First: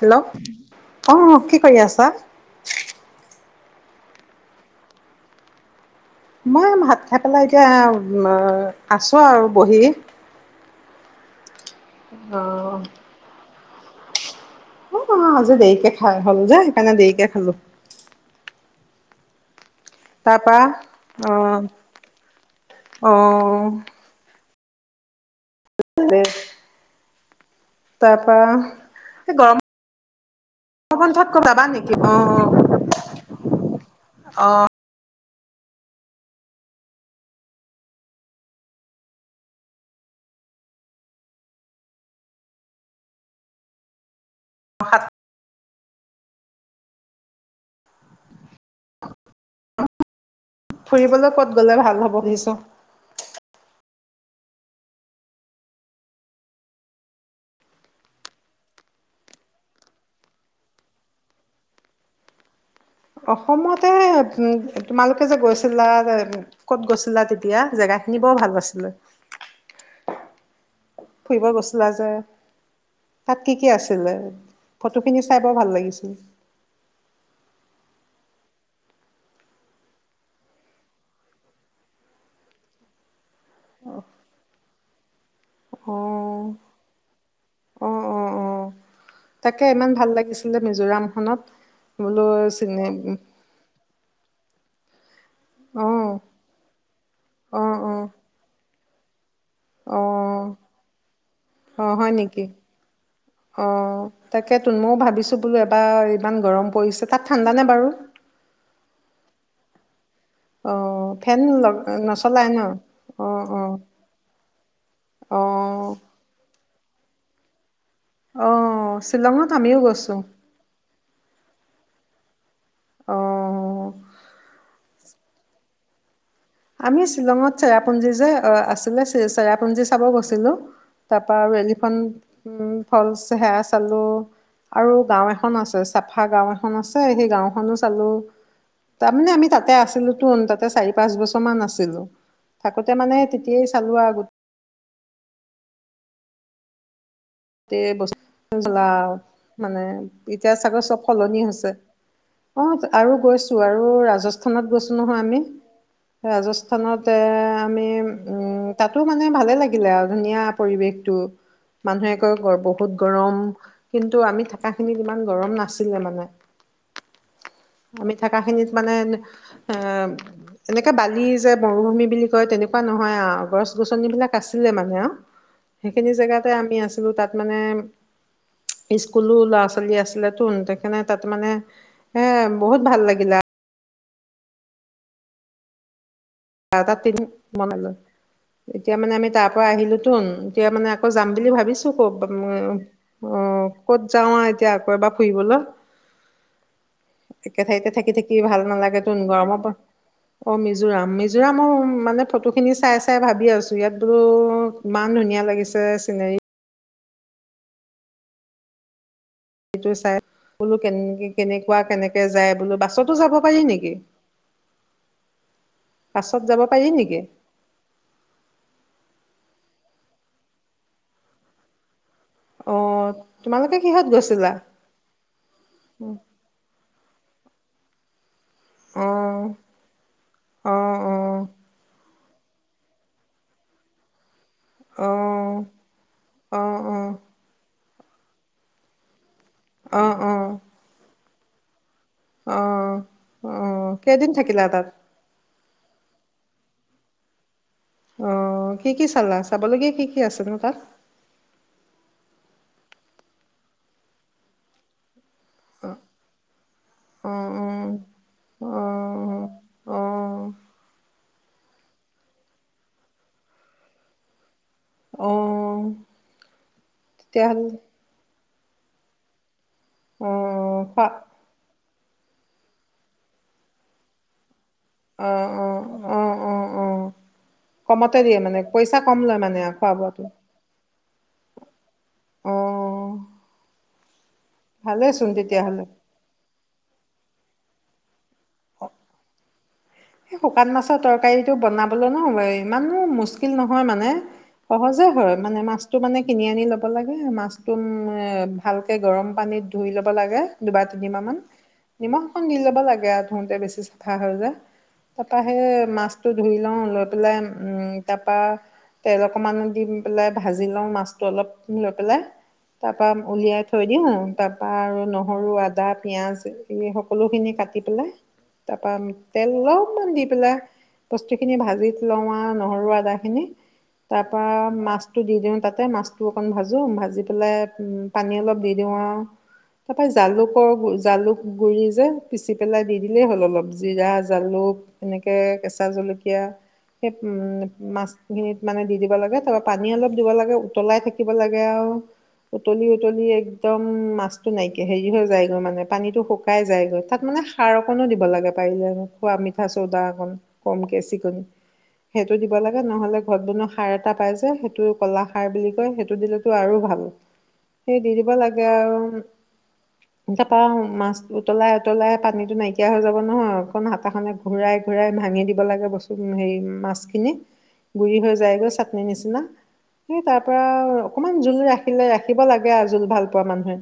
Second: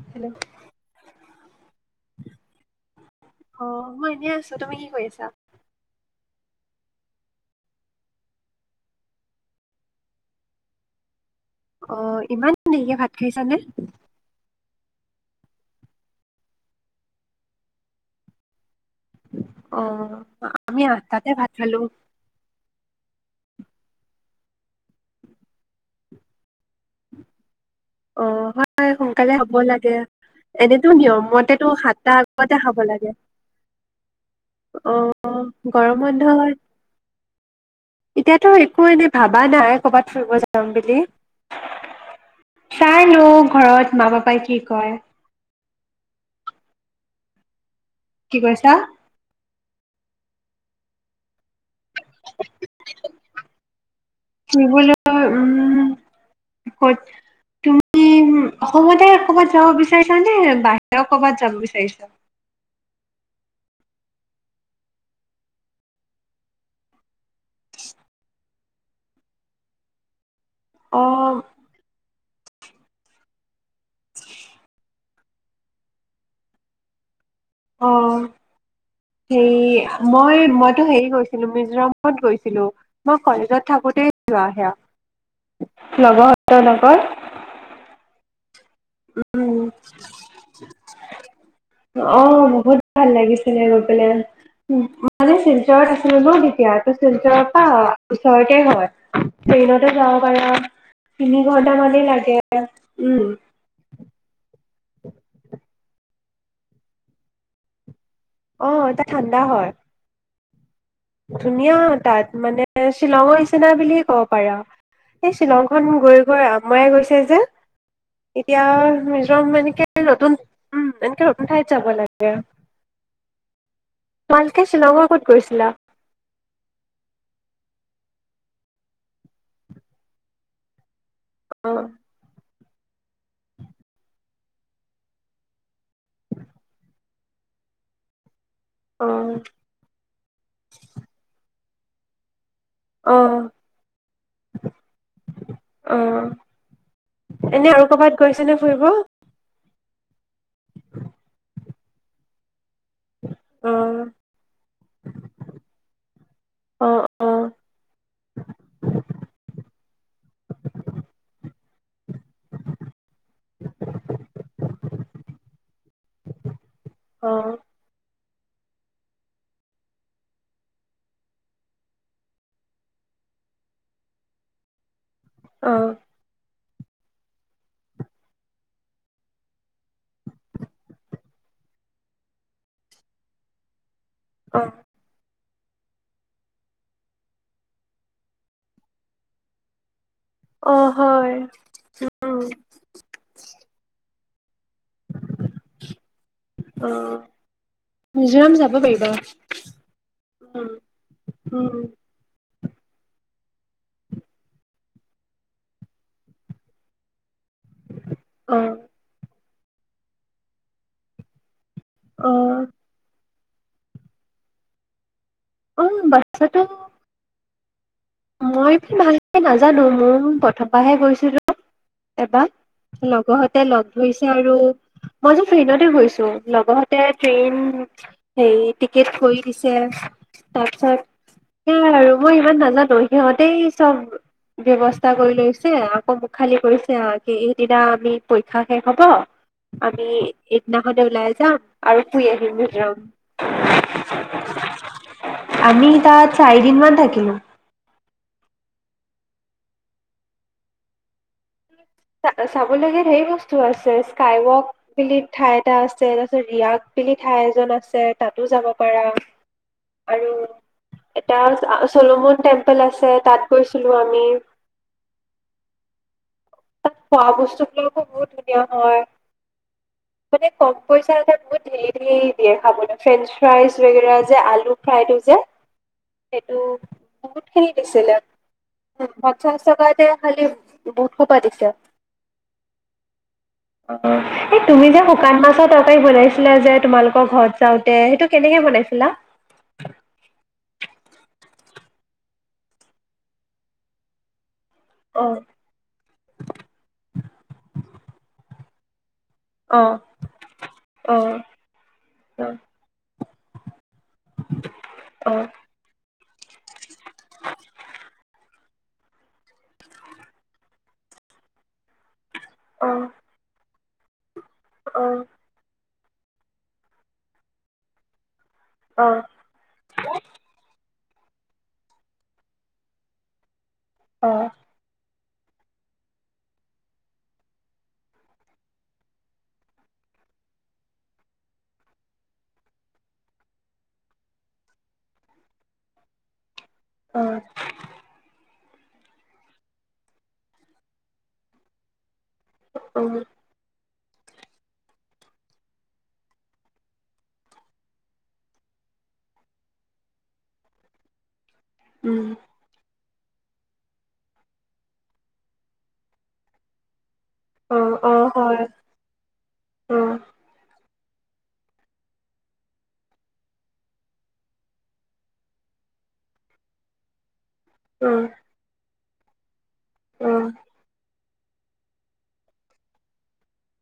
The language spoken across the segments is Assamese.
হেল্ল! অ কি কৰি আছা? অ মই এনেই আছো তুমি কি কৰি আছা? মই ভাত খাই পেলাই এতিয়া আছো আৰু বহি। অ ইমান দেৰিকে ভাত খাইছানে? অ অ আজি দেৰিকে খাই হ'ল যে সেইকাৰণে দেৰিকে খালো। অ তাৰপা আমি আঠটাতে অ ভাত খালো অ। পা [unintelligible] অ হয় সোনকালে এই হব গৰম লাগে এনেতো নিয়ম বন্ধত ক'ত যাবা মতেতটো নেকি? সাতটা অ আঠতাতে খাব লাগে অ। অ গৰম বন্ধত এতিয়াতো একো এনে ভাবা নাই কৰ'বাত ফুৰিব যাম বুলি। চাই লও ঘৰত মা পাপাই কি কয়। হাত কি কইছা? ফুৰিবলৈ ক'ত গ'লে ভাল হ'ব ভাবিছ? [unintelligible] উম কত তুমি অসমতে ক'বাত যাব বিচাৰিছা নে বাহিৰত কৰবাত যাব বিচাৰিছা? অসমতে তোমালোকে যে গৈছিলা ক'ত গৈছিলা তেতিয়া? জেগাখিনি বৰ ভাল আছিলে। অ ফুৰিব গইছিলা যে তাত। কি কি আছিলে বস্তু খিনি চাই বৰ ভাল লাগিছিল অ হেৰী মই মইতো হেৰি গৈছিলো মিজোৰামত গৈছিলো মই কলেজত থাকোতেই যোৱা সেয়া অ', লগৰহঁতৰ লগত অ', অ', অ', তাকে ইমান ভাল লাগিছিলে মিজোৰাম খনত অ বোলো বহুত চি উম মানে শিলচৰত আছিলো তু তেতিয়া ত শিলচৰৰ অ', পৰা অ', ওচৰতে হয় ট্ৰেইনতে যাব অ', পাৰা তিনি ঘন্টা অ', মানেই হয় লাগে উম তাকে তো মও ভাবিছোঁ বোলো এবাৰ ইমান গৰম পৰিছে তাত ঠাণ্ডা নে বাৰু অ এটা ঠাণ্ডা হয় অ', ফেন লগ ধুনীয়া তাত নচলাই ন? মানে শ্বিলঙৰ অ', নিচিনা অ', বুলি ক'ব পাৰে আৰু সেই শ্বিলংখন অ', গৈ গৈ আমুৱাই গৈছে যে এতিয়া অ', শ্বিলঙত মিজোৰাম আমিও এনেকে গৈছোঁ নতুন উম নতুন ঠাইত যাব লাগে অ'। তোমালোকে শ্বিলঙৰ ক'ত গৈছিলা আমি শ্বিলঙত চেৰাপুঞ্জী যে আছিলে চেৰাপুঞ্জী চাব গৈছিলোঁ তাপা আৰু অ এলিফেন উম ফলচ সেৱা চালোঁ আৰু গাঁও এখন আছে চাফা গাঁও এখন আছে সেই গাওঁখনো চালোঁ অ তাৰমানে আমি তাতে আছিলো তোন তাতে চাৰি পাঁচ বছৰ মান আছিলোঁ থাকোঁতে মানে অ তেতিয়াই চালোঁ আৰু গোট অ এনে আৰু ক'ৰবাত গৈছে নে বস্তু জ্বলা ফুৰিব মানে এতিয়া চাগে চব সলনি হৈছে অ আৰু গৈছো অ আৰু ৰাজস্থানত গৈছো নহয় আমি অ ৰাজস্থানত এ অ আমি উম তাতো মানে ভালে লাগিলে আৰু ধুনীয়া পৰিৱেশটো মানুহে বহুত গৰম কিন্তু আমি থাকা খিনিত ইমান গৰম নাছিলে নাছিলে মানে অ আমি থকাখিনিত মানে এ এনেকে বালি যে মৰুভূমি বুলি কয় তেনেকুৱা নহয় আৱ গছ গছনিবিলাক আছিলে মানে আৱ অ সেইখিনি জেগাতে আমি আছি আছিলো তাত মানে স্কুলো ল'ৰা ছোৱালী আছিলে তোন সেকানে তাত মানে এ বহুত ভাল লাগিলে আৱ অ বাৰটাত তিন মনাল এতিয়া মানে আমি তাৰ পৰা আহিলো তোন এতিয়া অ মানে আকৌ যাম হয় বুলি ভাবিছোঁ কত উম অ ক'ত যাওঁ আ এতিয়া আকৌ এবাৰ ফুৰিবলো অ একে ঠাইতে থাকি থাকি মিজোৰাম ভাল যাব নেলাগে পাৰিবা। তোন গৰমৰ পৰা অ উম মিজোৰাম মিজো গামৌ উম মানে ফটো খিনি চাই চাই ভাবি আছো ইয়াত বোলো ইমান ধুনীয়া লাগিছে চিনেৰী অহ। সেইটো চাই বোলো কেনে কেনেকে কোৱা কেনেকে অ যাই বুলো বাছতো যাব পাৰি নেকি? অ পাছত যাব বাচ্ছাটো পাৰি নেকি? মই ভালকে নাজানো মোৰ প্ৰথপাহে গৈছিলো। এবাৰ অ লগহতে তোমালোকে লগ কিহত ধইছে গৈছিলা আৰু মই যে ফ্ৰেইণ্ডতে গৈছো লগহতে টে-ট্ৰেইন। হে অ টিকেট কৰি দিছে, অ অ তাৰপিছত সেইয়া আৰু। মই ইমান নাজানো সিহঁতেই চব অ অ ব্যৱস্থা কৰি লৈছে আকৌ মোকখ খালি অ কৰিছে তেওঁ ৰাতি সেইদিনা এই পৰীক্ষাও শেষ হ'ব আমি সেইদিনাখনে ওলাই [unintelligible] আহিম অহ মিজোৰাম অহ। কেইদিন থাকিলা তাত? আমি তাত চাৰিদিন মান থাকিলো। অহ ', কি- কি চালা? চাবলগীয়া কি -কি আছে ন তাত? চা, চাবলগীয়া ধেৰ বস্তু আছে, স্কাই ৱক বুলি ঠাই এটা আছে। অঁ তাৰপিছত ৰিয়াগ বুলি ঠাই এজন অঁ আছে, তাতো যাব অঁ পাৰা, অঁ আৰু অঁ এটা, চ আ, চলোমন টেম্পল আছে, তাত গৈছিলো আমি। অ। এ খোৱা বস্তু কিনোতে বহুত বেছি কিয় হয়? মানে কম অঁ খোৱা পইচাৰ কাৰণে ধেৰ দি দিয়ে খাবলে। ফ্ৰেঞ্চ ফ্ৰাইজ লৈ পেলাই যে আলু ফ্ৰাইটো যে, অঁ অঁ অঁ সেইটো অঁ অঁ বহুত খিনি দিছিলে। কমতে দিয়ে মানে পইচা কম লয় পঞ্চাছ মানে খোৱা টকাতে বোৱাটো খালি এইটো কি পাতিছে? অহ। [unintelligible] এই তুমি যে শুকান মাছৰ তৰকাৰী বনাইছিলা যে তোমালোকৰ ঘৰত যাওঁতে, সেইটো কেনেকে বনাইছিলা? এই শুকান মাছৰ তৰকাৰীটো বনাবলৈ ন ইমানো মুস্কিল নহয় মানে, সহজে অ হয়, মানে মাছটো মানে কিনি আনি ল'ব লাগে, মাছটো উম মানে ভালকে গৰম পানীত অ ধুই লব লাগে দুবাৰ অ তিনিবাৰ মান। অ নিমখ অকণ দি ল'ব লাগে আৰু ধুওঁতে, বেছি চাফা হৈ যায়। অ তাৰপৰা সে মা মাছটো ধুই লওঁ। লৈ [unintelligible] তাৰ পৰা, তেল অকমান দি পেলাই ভাজি লওঁ মাছটো অলপ লৈ পেলাই। অ অ তাৰ পৰা উলিয়াই থৈ দিওঁ আৰু। তাৰপৰা আৰু নহৰু আদাত পিঁয়াজ, এইখিনি সকলোখিনি কাটি পেলাই তাৰপৰা অ আমি তেল লওঁ। মন দি পেলাই বস্তু খিনি ভাজিত লওঁ নহৰু আদা খিনি। তাৰ পৰা অ মাছ টো দি দিওঁ তাতে মাছটো অকণ ভাজোঁ ভাজি পেলাই পানী অলপ দি দিওঁ আৰু, তাৰপৰা জালুকৰ জালুক গুড়ি যে পিচি পেলাই দি দিলেই হ'ল অলপ জিৰা, জালুক। এনেকে কেঁচা জলকীয়া। সেই অ উম, মাছখিন মানে দি দিব লাগে তাৰপৰা পানী অলপ দিব লাগে উতলাই থাকিব লাগে আৰু। উুতলি অ উম উুতলি একদম উম মাছটো নাইকিয়া হৈ যায়গৈ মানে পানীতটো শুকাই যাইগৈ তাত মানে সাৰ অকনো দিব লাগে পাৰিলে খোৱা ম খোৱা চৌদা অকণ কমকে এচিকুত উম সেইটো দিব লাগে নহলে ঘত বনোৱা সাৰ এটা পাই যে সেইটো কলা সাৰ বুলি কয় সেইটো দিলেতো আৰু ভাল অ সেই দি অ দিব হয় লাগে আৰু তা পা মাছ উতলাই উতলাই পানীতটো নাইকিয়া হৈ যাব নয় অকণ হাতাখনে ঘূৰাই ঘূৰাই ভাঙি দিব লাগে বস্তু হেৰি মাছখিনি। গুৰি হৈ যায়গৈ আ নিছিনা। সেই তাৰ পৰা অকমান জোল ৰাখিলে ৰাখিব লাগে আৰু জোল ভাল পোৱা মানুহে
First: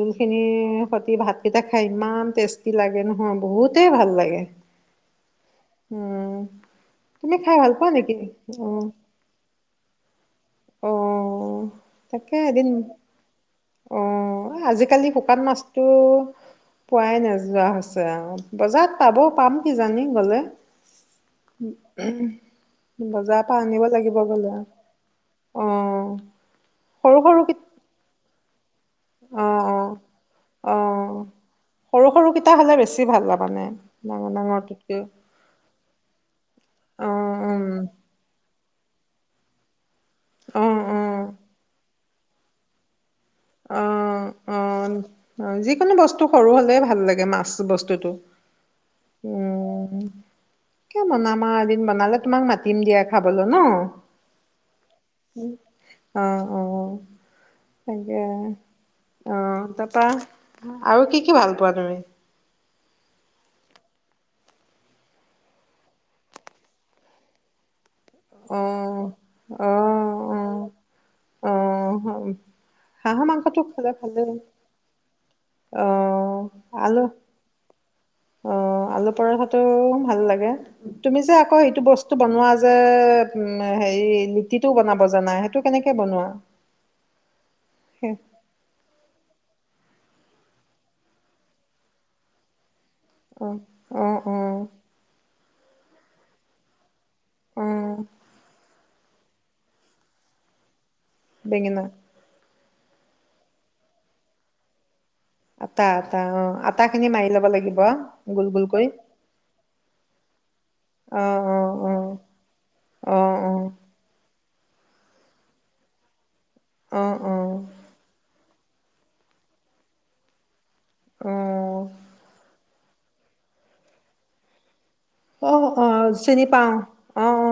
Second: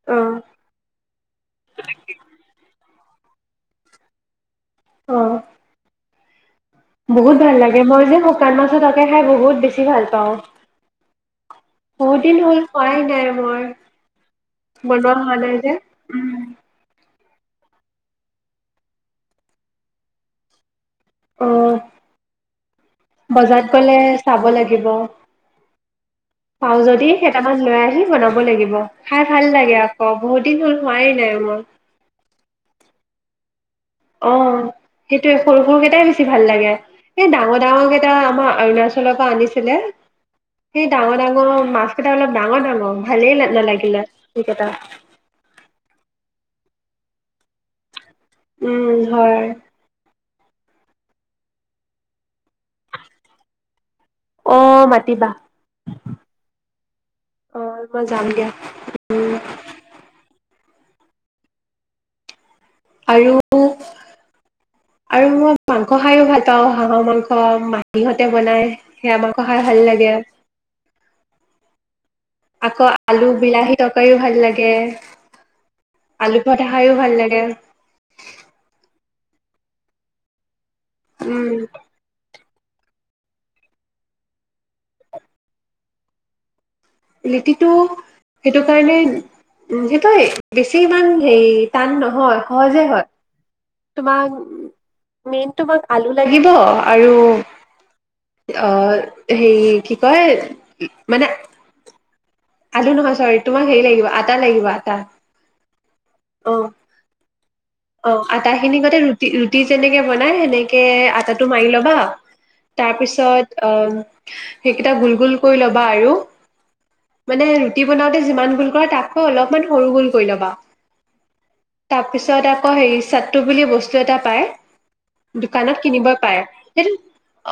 জোল খিনিৰ সতি ভাতকেইটা খাই ইমান টেষ্টি লাগে নহয় অ বহুতেই ভাল লাগে অ উম। তুমি বহুত ভাল খাই লাগে। পোৱা মই নেকি যে শুকান অ মাছৰ তৰকাৰি খাই বহুত বেছি ভাল পাওঁ। অও বহুত তাকে দিন হ'ল এদিন খোৱাই নাই মই অ আজিকালি বনোৱা হোৱা শুকান নাই যে মাছতো উম, পোৱাই নাযায় যোৱা হৈছে অ বজাৰত পাব পাম কিজানি গ'লে অ বজাৰৰ পৰা বজাৰত আনিব গ'লে লাগিব চাব গলে আও। লাগিব পাওঁ যদি কি কেইটামান লৈ আহিম বনাব লাগিব খাই ভাল অ লাগে অ আকৌ বহুত দিন হ'ল অ হোৱাই নাইমই সৰু সৰু কেইটা হ'লে বেছি ভাল পাবানে অ সেইটোয়ে সৰু সৰু কেইটাই বেছি ভাল লাগে। অ এই ডাঙৰ উম ডাঙৰ কেইটা আমাৰ অৰুণাচলৰ পৰা আনিছিলে অ সেই অ ডাঙৰ ডাঙৰ মাছ কটা অলপ ডাঙৰ ডাঙৰ ভালেই নালাগিলে অ', সেইকেইটা অ', যিকোনো বস্তু সৰু হলে ভাল ভাল লাগে মাছ বস্তুতটো। উম, হয়। কিয় বনামা এদিন বনালে তোমাক মাতি মাতিম দিয়া খাবলৈ ন। অ' মাতিবা অ', অ। অ' মই যাম দিয়া উম। অ তাৰপা আৰু কি কি ভাল পোৱা তুমি? আৰু আৰু মই মাংস খাইও ভাল পাওঁ হাঁহৰ মাংস সিহঁতে অ বনাই সেয়া আমাকহাই অ ভাল লাগে। অ অ আকৌ হাঁহৰ আলু মাংসটো বিলাহী খালে তকাইও ভালে ভাল লাগে, অ আলু ভঠা খাইো আলু ভাল লাগে। অ', আলু পৰঠাটো ভাল লাগে। তুমি যে উম আকৌ সেইটো বস্তু বনোৱা যে উ হেৰি লিটিটো বনাব জানা? সেইটো কেনেকে বনোৱা? লিটি টো সেইটো কাৰণেই উম সেইটো, বেছি ইমান হেৰি, টান নহয় সহজে হয়। অ অ তোমাক অ [unintelligible] তোমাক আলু লাগিব? আৰু অ আঁ সেই কি কয়? মানে বেঙেনা। আলু নহয় চৰি, তোমাক হেৰি লাগিব আটা লাগিব আটা। আটা, আটা অ আটা খিনি মাৰি ল'ব লাগে। অ আটাখিনি গতে ৰুটি ৰুটি যেনেকে বনাই সেনেকে, অ আটাটো অ মাৰি অ ল'বা তাৰপিছত অ সেইকেইটা গোল গোল কৰি ল'বা আৰু। অ অ মানে ৰুটি বনাওতে যিমান। গুল কৰা তাতকৈ অলপমান সৰু গুল কৰি ল'বা। অ তাৰপিছততে অ হেৰি চট্ট বুলি বস্তু এটা পায়। অ দোকানত অ কিনিব পায়, চিনি পাও সেইটো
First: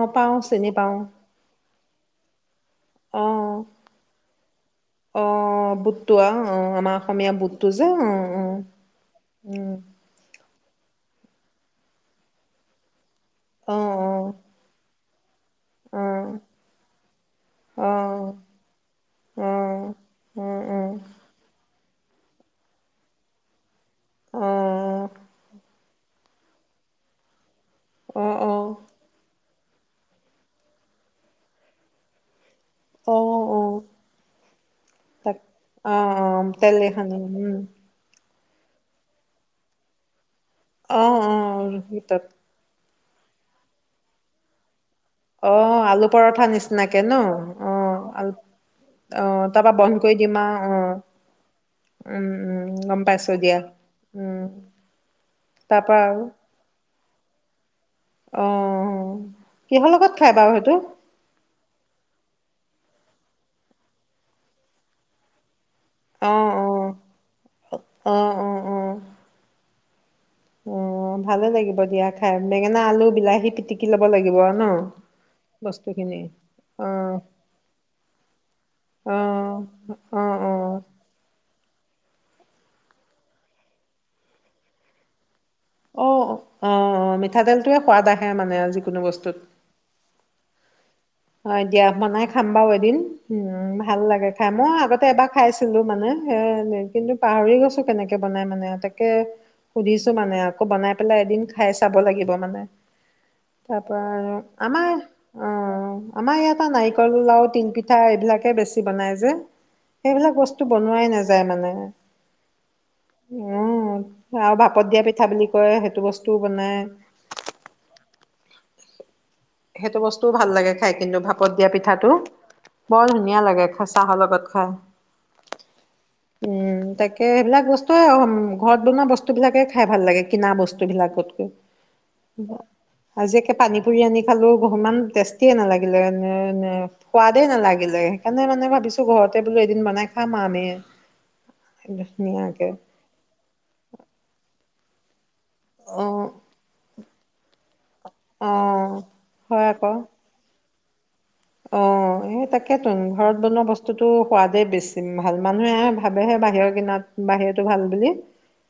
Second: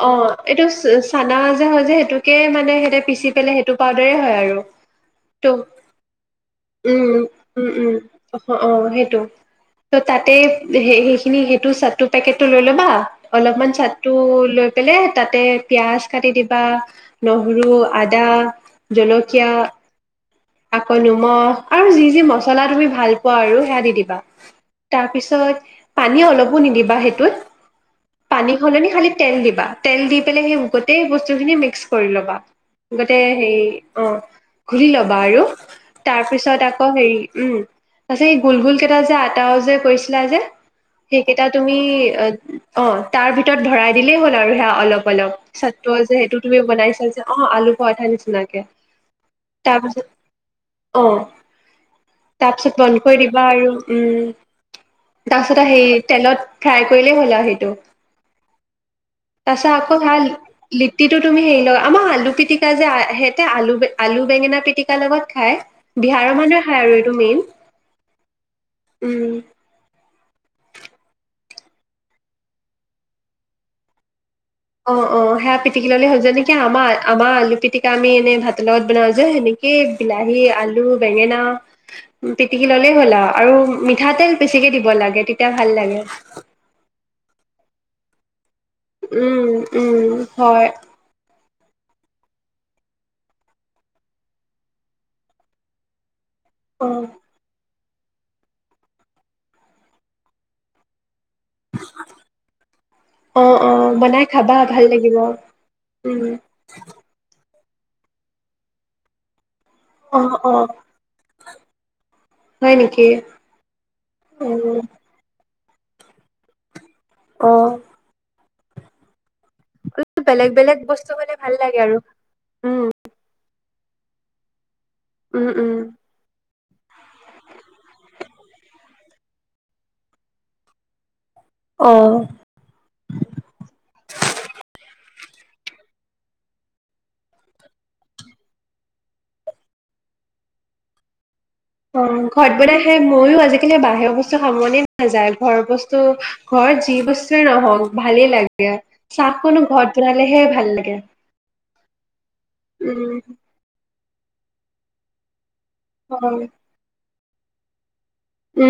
অ পাও এইটো চিনি পাও চানা। [unintelligible] যে সেইটোকে মানে সিহতে পিচি অ পেলাই সেইটো পাউদাৰ হয় আৰু। অ ত বুটটো অ অ আমাৰ উম অসমীয়া বুটটো উম যে উম অহ অ সেইটো। তাতে স সেইখিনি সেইটো চাট্টো পেকেটটো লৈ ল'বা। অলপমান অ অ ছাট্টো লৈ পেলাই তাতে পিয়াজ উম কাটি দিবা, নহৰু, অ আদা, অ অ জলকীয়া অ অ আকৌ নিমখ তে। আৰু যি যি মছলা তুমি ভাল পোৱা আৰু, সেয়া দি। দিবা। পিছত পানী অলপো নিদিবা সেইটোত। অ অ অ অ অ পানী হ'লনি খালি তেল দিবা। [unintelligible] তেল দি পেলাই, সেই গতেই বস্তু খিনি মিক্স কৰি ল'বা। গতে হেৰি অ খুলি ল'বা তাক আৰু, অ তাৰ অ পিছত তেলে আকৌ সানি হেৰি উম। সেই গোল গোল কেইটা আ। টাও যে কৈছিলা যে। অ অ সেইকেইটা তুমি ভিতৰত এ অ তাৰ ভিতৰত ভৰাই দিলেই হ'ল আৰু, সেয়া অলপ। অ [unintelligible] চাটটো আলু যে সেইটো পৰঠা তুমি নিচিনাকে বনাইছা ন যে, অ আলু পৰঠা নিচিনাকে, অ তাৰপা বন্ধ তাৰপিছত কৰি দিম আও অ উম, উম, তাৰপিছত গম বন্ধ কৰি পাইছো দিবা দিয়া। আৰু উম। তাৰপিছত তাৰপা সেই আৰু তেলত ফ্ৰাই কৰিলেই হ'ল আৰু সেইটো অ', তাছ কিহৰ আকৌ লগত ভাল খাই বাৰু সেইটো? লিটিটো তুমি ল আম আলু পিটিক- হে যে সেতে আলু আলু বেঙেনা পিটিকা লগত খাই। বিহাৰৰ অ', মানুহে খায় আৰু অ', এইটো মেইন অ', অ', অ'। অ ভালে লাগিব দিয়া খাই বেঙেনা আলু বিলাহী পিটিকি লব লাগিব ন? অ অ সেয়া পিটিকি ললে বস্তুখিনি হ'ল যেনেকে আমাৰ অ', আমাৰ আলু পিটিকা আমি এনে ভাতৰ লগত বনাও যে অ', সেনেকে অ', বিলাহী অ'। আলু বেঙেনা পিটিকি ললেই হ'ল আৰু আৰু মিঠাতেল বেছিকে দিব লাগে তেতি- তিয়া ভাল লাগে। টোৱে সোৱাদ আহে মানে আজ- উম উম হয় অ দিয়া বনাই খাম বাৰু এদিন উম ভাল লাগে খাই। মই আগতে এবাৰ খাইছিলো মানে সে নে অ কিন্তু পাহৰি গছক কেনেকে বনাই মানে তাকে সুধিছো মানে আকৌ বনাই পেলাই এদিন খাই চাব লাগিব মানে অ অ তাৰ পৰা বনাই আৰু খাবা ভাল আমাৰ লাগিব আহ উম আমাৰ ইয়াৰ পা নাৰিকল লাও তিন- পিঠা এইবিলাকে বেছি বনাই যে অ সেইবিলাক অ বস্তু বনোৱাই নাযায় যাই মানে হয় নেকি উ উ আৰু ভাপত দিয়া পিঠা বুলি কয় সেইটো বস্তু বনাই অহ সেইটো বস্তুও ভাল বেলেগ লাগে বেলেগ খাই বস্তু কিন্তু হ'লে ভাপত ভাল দিয়া লাগে আৰু পিঠাটো উম বৰ ধুনীয়া লাগে খচ- চাহৰ লগত খাওঁ। উম উম উম তাকে সেইবিলাক বস্তুৱে ঘৰত বনোৱা বস্তুবিলাকে খাই ভাল লাগে কিনা বস্তুবিলাকত অ আজি একে পানী পুৰি আনি ইমান টেষ্টিয়ে নালাগিলে নে নে সোৱাদেই নালাগিলে সেইকাৰণে মানে ভাবিছো ঘৰতে বোলো এদিন বনাই খাম আৰু আমি অ ঘৰত ধুনীয়াকে বনাই খাই মইয়ো আজিকালি বাহিৰৰ বস্তু খাব মনে - নাযায় ঘৰ বস্তু অ ঘৰ যি বস্তুৱে নহওক ভালেই অ লাগে। চাহ কনো হয় আকৌ ঘৰত বনালেহে ভাল লাগে তে অ সে তাকে তোন ঘৰত বনোৱা বস্তু- তো সোৱাদে বেছিম ভাল মানুহে অ ভাবেহে বাহিৰৰ কিনাত বাহিৰৰটো ভাল বুলি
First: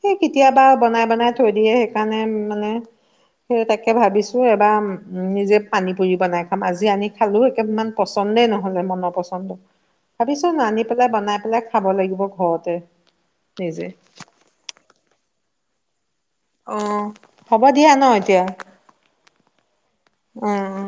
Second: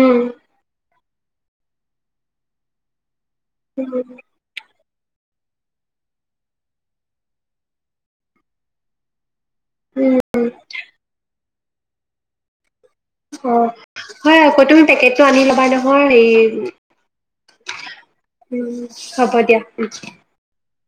সেই কেতিয়াবা বনাই মানে থৈ দিয়ে সেইকাৰণে মানে সেই তাকে উম ভাবিছোঁ এবাৰ নিজে পানী পুৰি বনাই খাম আজি আনি খালো মান পচন্দই নহ'লে মনৰ পচন্দ উম, ভাবিছোন আনি পেলাই বনাই পেলাই খাব লাগিব ঘৰতে অ নিজে। হয় আকৌ তুমি পেকেট টো আনি ল'বা নহয় হেৰি অ হ'ব দিয়া ন এতিয়া উম হ'ব দিয়া অ অ